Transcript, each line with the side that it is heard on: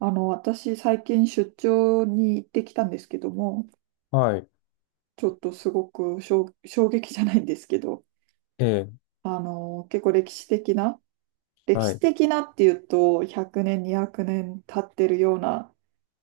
right: 私、最近出張に行ってきたんですけども、
left: はい、
right: ちょっとすごく衝撃じゃないんですけど、
left: ええ、
right: 結構歴史的な、歴
left: は
right: 史
left: い、
right: 的なっていうと、100年、200年経ってるような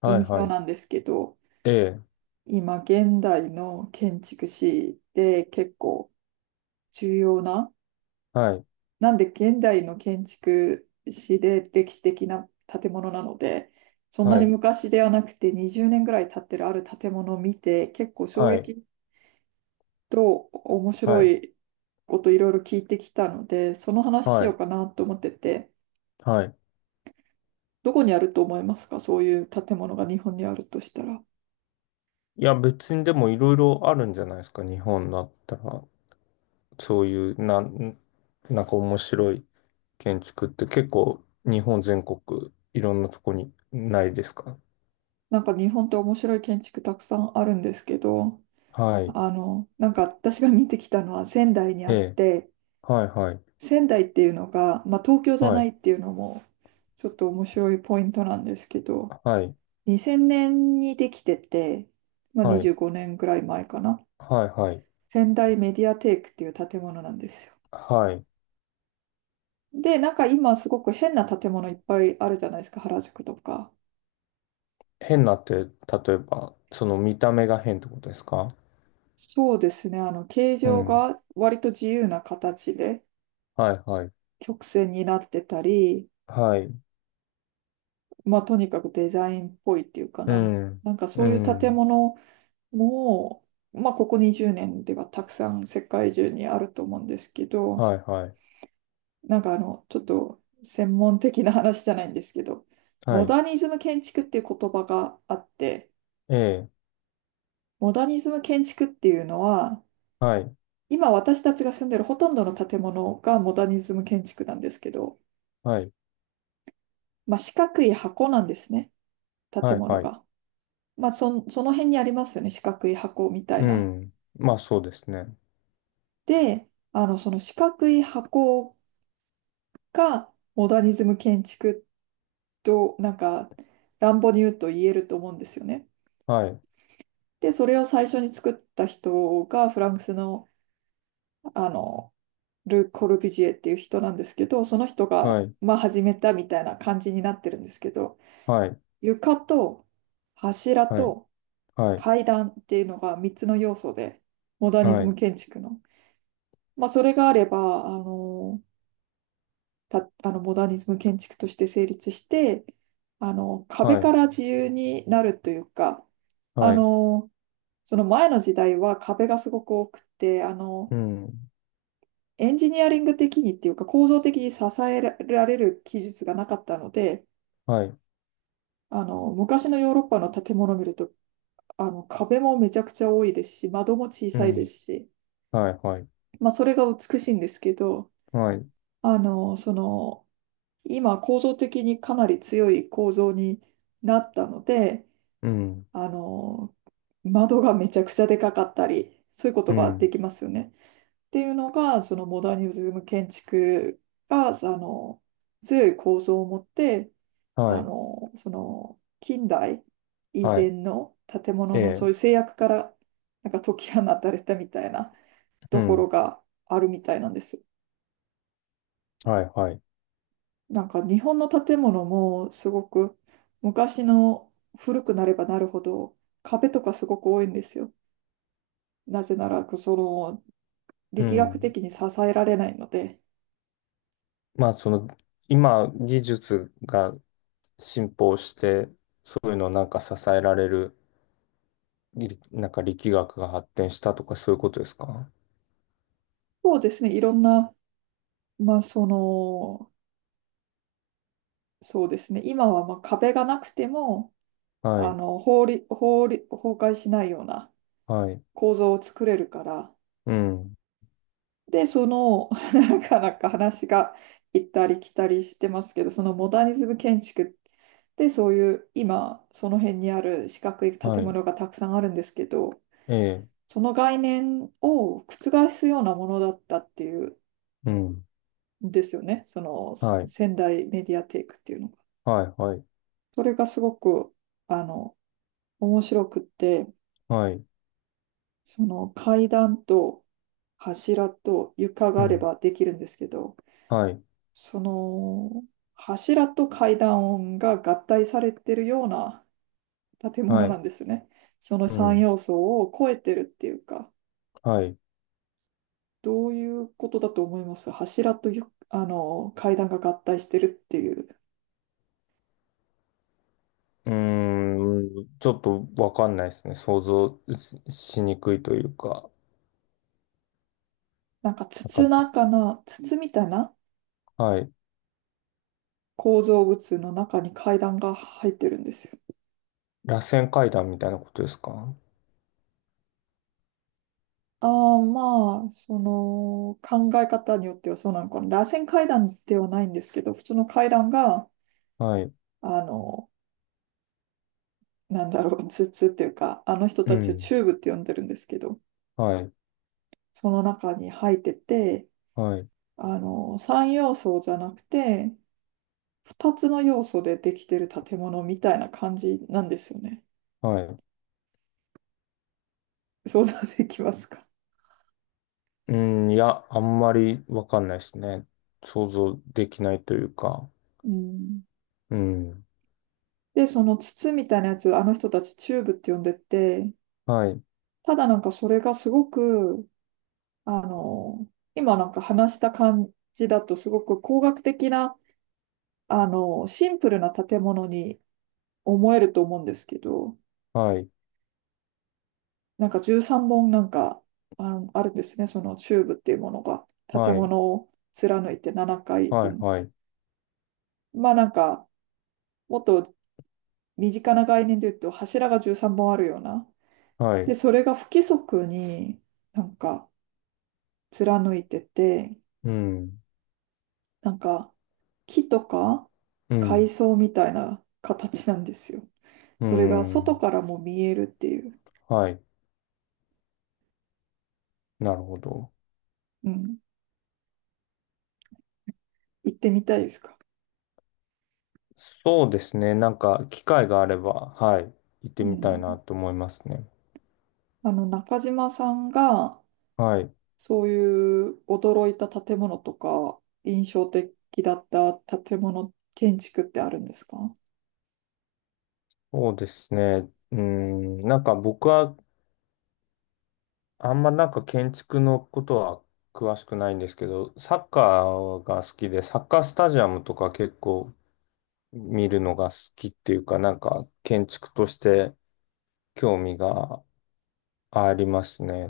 left: はい、
right: 印
left: は
right: 象
left: い、
right: なんですけど、
left: ええ、
right: 今、現代の建築士で結構重要な、
left: はい、
right: なんで現代の建築士で歴史的な建物なので、そんな
left: は
right: に
left: い、
right: 昔ではなくて20年ぐらい経ってるある建物を見て結構衝
left: はい、
right: 撃と面
left: は
right: 白
left: い、
right: いこといろいろ聞いてきたので、その話し
left: は
right: よう
left: い、
right: かなと思ってて、
left: はい。
right: どこにあると思いますか？そういう建物が日本にあるとしたら。
left: いや、別にでもいろいろあるんじゃないですか、日本だったら。そういう、なんか面白い建築って結構日本全国いろんなとこにないですか？
right: なんか日本って面白い建築たくさんあるんですけど、
left: はい、
right: なんか私が見てきたのは仙台に
left: え
right: あっ
left: え、
right: て、
left: はい、はい、
right: 仙台っていうのが、まあ、東京じゃ
left: は
right: ない
left: い、
right: っていうのもちょっと面白いポイントなんですけど、
left: はい、
right: 2000年にできてて、まあ、
left: はい、
right: 25年ぐらい前かな。
left: はい、はい、
right: 仙台メディアテークっていう建物なんですよ。
left: はい。
right: で、なんか今すごく変な建物いっぱいあるじゃないですか、原宿とか。
left: 変なって、例えば、その見た目が変ってことですか？
right: そうですね、形
left: う
right: 状
left: ん、
right: が割と自由な形で
left: はい、はい。
right: 曲線になってたり、
left: はい。
right: まあ、とにかくデザインっぽいっていうか
left: うん、
right: なんかそ
left: う
right: ういう建
left: ん、
right: 物も、まあ、ここ20年ではたくさん世界中にあると思うんですけど、
left: はい、はい、
right: なんかちょっと専門的な話じゃないんですけど、
left: は
right: モ
left: い、
right: ダニズム建築っていう言葉があって、
left: ええ、
right: モダニズム建築っていうのは、
left: はい、
right: 今私たちが住んでるほとんどの建物がモダニズム建築なんですけど、
left: はい、
right: まあ、四角い箱なんですね、
left: は
right: 建
left: い、
right: 物
left: はい、
right: が。まあ、その辺にありますよね、四角い箱みたい
left: う
right: な。
left: ん、まあそうですね。
right: で、その四角い箱がモダニズム建築と、なんか、乱暴に言うと言えると思うんですよね。
left: はい、
right: で、それを最初に作った人がフランスの、あの、ル・コルビュジエっていう人なんですけど、その人
left: は
right: が、
left: い、
right: まあ、始めたみたいな感じになってるんですけど、
left: はい、
right: 床と柱
left: はい、
right: と
left: はい、
right: 階段っていうのが3つの要素で、モダニ
left: は
right: ズ
left: い、
right: ム建築の。まあ、それがあれば、あの、た、あの、モダニズム建築として成立して、壁
left: は
right: か
left: い、
right: ら自由になるというか、あ
left: はい、
right: の、その前の時代は壁がすごく多くて、
left: うん、
right: エンジニアリング的にっていうか構造的に支えられる技術がなかったので、
left: はい、
right: 昔のヨーロッパの建物を見ると壁もめちゃくちゃ多いですし、窓も小
left: う
right: さいで
left: ん、
right: すし、
left: はい、はい、
right: まあ、それが美しいんですけど、
left: はい、
right: あの、その、今、構造的にかなり強い構造になったので、
left: うん、
right: あの、窓がめちゃくちゃでかかったり、そういうこと
left: う
right: がで
left: ん、
right: きますよね。っていうのが、そのモダニズム建築が、強い構造を持って、
left: はい、
right: 近代以
left: は
right: 前
left: い、
right: の建物
left: え
right: の
left: え、
right: そういう制約からなんか解き放たれたみたいな
left: う
right: ところ
left: ん、
right: があるみたいなんです。
left: はい、はい、
right: なんか日本の建物もすごく昔の古くなればなるほど壁とかすごく多いんですよ。なぜならその
left: う
right: 力学
left: ん。
right: 的に支えられないので。
left: まあその、今、技術が進歩して、そういうのをなんか支えられるりなんか力学が発展したとかそういうことですか？
right: そうですね、いろんな、まあその、そうですね、今はまあ壁がなくても
left: は
right: あ
left: い、
right: の法律、法律、崩壊しないような
left: はい、
right: 構造を作れるから。
left: うん、
right: で、その、なかなか話が行ったり来たりしてますけど、そのモダニズム建築で、そういう今、その辺にある四角い
left: は
right: 建
left: い、
right: 物がたくさんあるんですけど、
left: ええ、
right: その概念を覆すようなものだったっていう
left: うん、
right: んですよね、その
left: はい、
right: 仙台メディアテイクっていうのが。
left: はい、はい、
right: それがすごく、あの、面白くって、
left: はい、
right: その階段と柱と床
left: う
right: があれ
left: ん、
right: ばできるんですけど、
left: はい、
right: その柱と階段音が合体されてるような建
left: は
right: 物な
left: い、
right: んですね。その
left: う
right: 3
left: ん、
right: 要素を超えてるっていうか、
left: はい。
right: どういうことだと思います？柱とあの階段が合体してるっていう、
left: うーん、ちょっとわかんないですね。想像ししにくいというか、
right: なんか筒
left: なん
right: 中
left: か、
right: な、筒みたいな
left: はい、
right: 構造物の中に階段が入ってるんですよ。
left: 螺旋階段みたいなことですか？
right: ああ、まあ、その考え方によってはそうなのかな。螺旋階段ではないんですけど、普通の階段が、
left: はい、
right: あのツツっていうか、あの人
left: う
right: たちを
left: ん、
right: チューブって呼んでるんですけど、
left: はい、
right: その中に入ってて、
left: はい、
right: 3要素じゃなくて、2つの要素でできてる建物みたいな感じなんですよね。
left: はい。
right: 想像できますか？
left: うん、いや、あんまりわかんないですね。想像できないというか、
right: うん。
left: うん。
right: で、その筒みたいなやつ、あの人たちチューブって呼んでて、
left: はい、
right: ただなんかそれがすごく、あの、今なんか話した感じだとすごく工学的な、シンプルな建物に思えると思うんですけど、
left: はい、
right: なんか13本あるんですね、そのチューブっていうものが、建
left: はい、
right: 物を貫いて7回
left: はい、
right: 分。
left: はい、
right: まあなんか、もっと身近な概念で言うと、柱が13本あるような。
left: はい、
right: で、それが不規則になんか貫いてて、
left: うん、
right: なんか木とか
left: う
right: 海
left: ん、
right: 藻みたいな形なんですよ。
left: う
right: それが外
left: ん、
right: からも見えるっていう。
left: はい、なるほど。
right: うん。行ってみたいですか？
left: そうですね。なんか、機会があれば、はい、行っ
right: う
left: てみたい
right: ん。
left: なと思いますね。
right: 中島さんが、
left: はい、
right: そういう驚いた建物とか、印象的だった建物、建築ってあるんですか？
left: そうですね。うん、なんか僕は、あんまなんか建築のことは詳しくないんですけど、サッカーが好きで、サッカースタジアムとか結構見るのが好きっていうか、なんか建築として興味がありますね。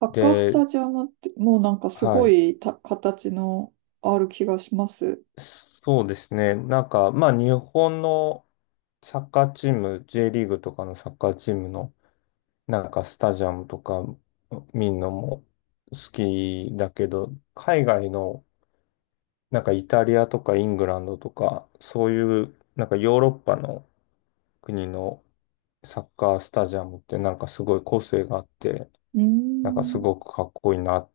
right: サッカース
left: で、
right: タジアムって、もうなんかす
left: は
right: ご
left: い。
right: いた形のある気がします。
left: そうですね。なんか、まあ、日本のサッカーチーム、J リーグとかのサッカーチームの、なんか、スタジアムとか見るのも好きだけど、海外の、なんか、イタリアとかイングランドとか、そういう、なんか、ヨーロッパの国のサッカースタジアムって、なんか、すごい個性があって、
right: うー
left: なんか、す
right: ん。
left: ごくかっこいいな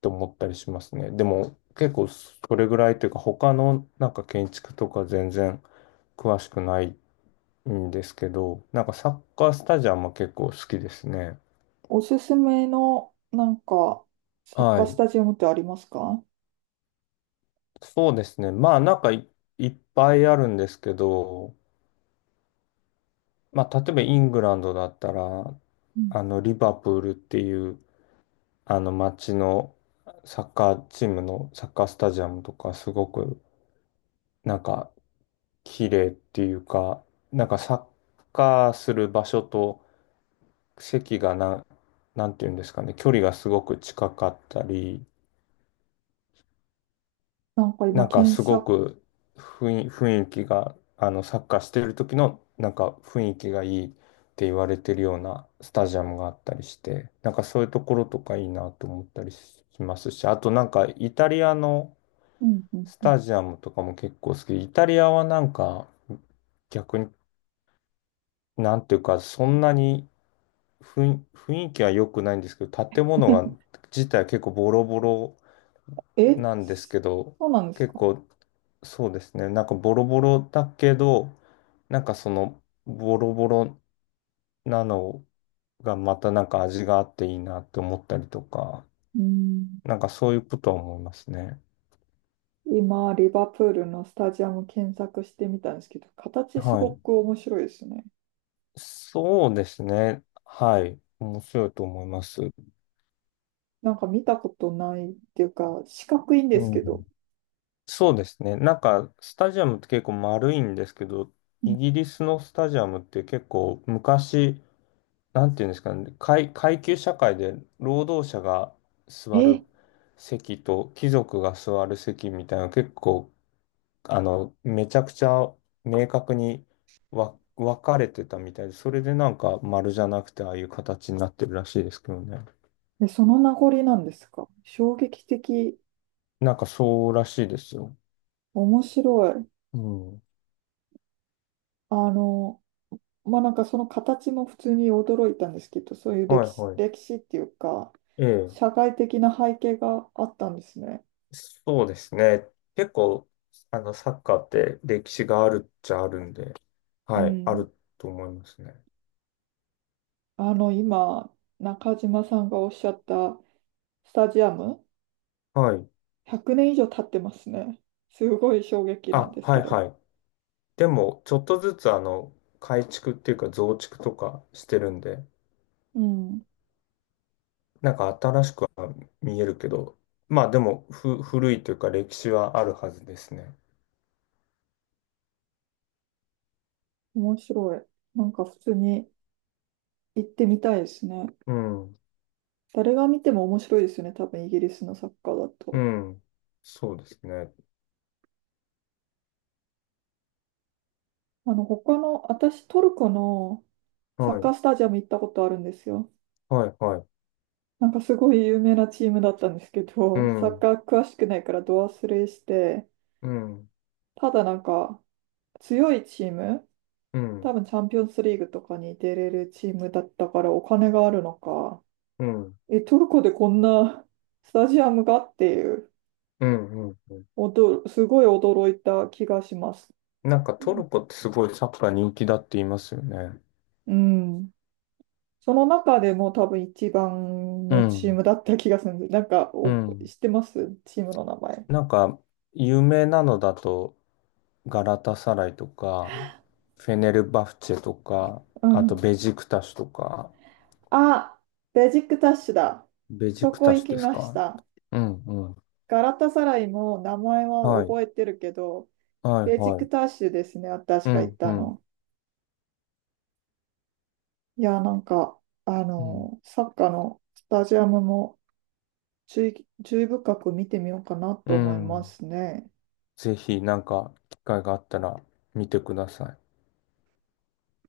left: と思ったりしますね。でも結構それぐらいというか他のなんか建築とか全然詳しくないんですけど、なんかサッカースタジアムは結構好きですね。
right: おすすめの、なんか、サッカ
left: は
right: ース
left: い。
right: タジアムってありますか？
left: そうですね。まあなんかいっぱいあるんですけど、まあ例えばイングランドだったら、
right: うん。
left: あのリバプールっていうあの街のサッカーチームのサッカースタジアムとかすごくなんか綺麗っていうか、なんかサッカーする場所と席がなんていうんですかね、距離がすごく近かったり、
right: なんか
left: な
right: 今、
left: んか
right: 検
left: すご
right: 索、
left: く雰囲気が、サッカーしてる時のなんか雰囲気がいいって言われてるようなスタジアムがあったりして、なんかそういうところとかいいなと思ったりしますし、あとなんかイタリアの
right: うんうん
left: ス
right: うん。
left: タジアムとかも結構好きで。イタリアはなんか逆に、なんていうか、そんなに雰囲気は良くないんですけど、建物が自体結構ボロボロ
right: え、
left: なんですけど、
right: そうなんです
left: 結
right: か？
left: 構そうですね、なんかボロボロだけど、なんかそのボロボロなのがまたなんか味があっていいなって思ったりとか、
right: うーん。
left: なんかそういうことは思いますね。
right: 今、リバプールのスタジアム検索してみたんですけど、形す
left: は
right: ご
left: い。
right: く面白いですね。
left: そうですね。はい。面白いと思います。
right: なんか見たことないっていうか、四角いんです
left: う
right: け
left: ん。
right: ど。
left: そうですね。なんか、スタジアムって結構丸いんですけど、
right: う
left: イ
right: ん。
left: ギリスのスタジアムって結構昔、なんていうんですかね、階級社会で労働者が座る
right: え、
left: 席と貴族が座る席みたいな結構、めちゃくちゃ明確に分かれてたみたいで、それでなんか丸じゃなくてああいう形になってるらしいですけどね。
right: でその名残なんですか？衝撃的、
left: なんかそうらしいですよ。
right: 面白い。
left: うん。
right: あの、まあ、なんかその形も普通に驚いたんですけど、そういう
left: はい
right: 歴史、
left: はい。
right: 歴史っていうか、
left: ええ。
right: 社会的な背景があったんですね。
left: そうですね。結構、サッカーって歴史があるっちゃあるんで、
right: う
left: はい、あ
right: ん。
left: ると思いますね。
right: 今、中島さんがおっしゃったスタジアム
left: はい。
right: 100年以上経ってますね。すごい衝撃なん
left: あ、
right: です
left: は
right: け
left: い
right: ど。
left: はい。でも、ちょっとずつ、改築っていうか増築とかしてるんで、
right: うん。
left: なんか新しくは見えるけど、まあでも、古いというか歴史はあるはずですね。
right: 面白い。なんか普通に行ってみたいですね。
left: うん、
right: 誰が見ても面白いですよね。多分イギリスのサッカーだ
left: う
right: と。
left: ん。そうですね。
right: 他の、私トルコのサ
left: は
right: ッカー
left: い、
right: スタジアム行ったことあるんですよ。
left: はい、はい。
right: なんかすごい有名なチームだったんですけ
left: う
right: ど、サッ
left: ん、
right: カー詳しくないからド忘れして、
left: うん、
right: ただなんか強いチーム、
left: う
right: 多
left: ん、
right: 分チャンピオンズリーグとかに出れるチームだったからお金があるのか、
left: うん、
right: え、トルコでこんなスタジアムがっていう、
left: うん、うん。
right: おど、すごい驚いた気がします。
left: なんか
right: う
left: ト
right: ん。
left: ルコってすごいサッカー人気だって言いますよね。
right: うん。その中でも多分一番
left: う
right: のチー
left: ん。
right: ムだった気がするんです。なんか、
left: う
right: お、
left: ん。
right: 知ってますチームの名前。
left: なんか、有名なのだと、ガラタサライとか、フェネルバフチェとか、
right: う
left: あと
right: ん。
left: ベジクタシとか、
right: あ、ベジックタッシュだ。
left: ベジ
right: そ
left: ク
right: こ
left: タ
right: 行
left: シ
right: き
left: です
right: まし
left: か？
right: た。
left: うんうん。
right: ガラタサライも名前は
left: はい。
right: 覚えてるけど、
left: はい
right: ベジッ
left: は
right: ク
left: い。
right: タッシュですね、私
left: う
right: が行っ
left: んう
right: た
left: ん。
right: の。いや、なんか、
left: うん。
right: サッカーのスタジアムも、注意深く見てみようかな
left: う
right: と思いま
left: ん。
right: すね。
left: ぜひ、なんか、機会があったら見てください。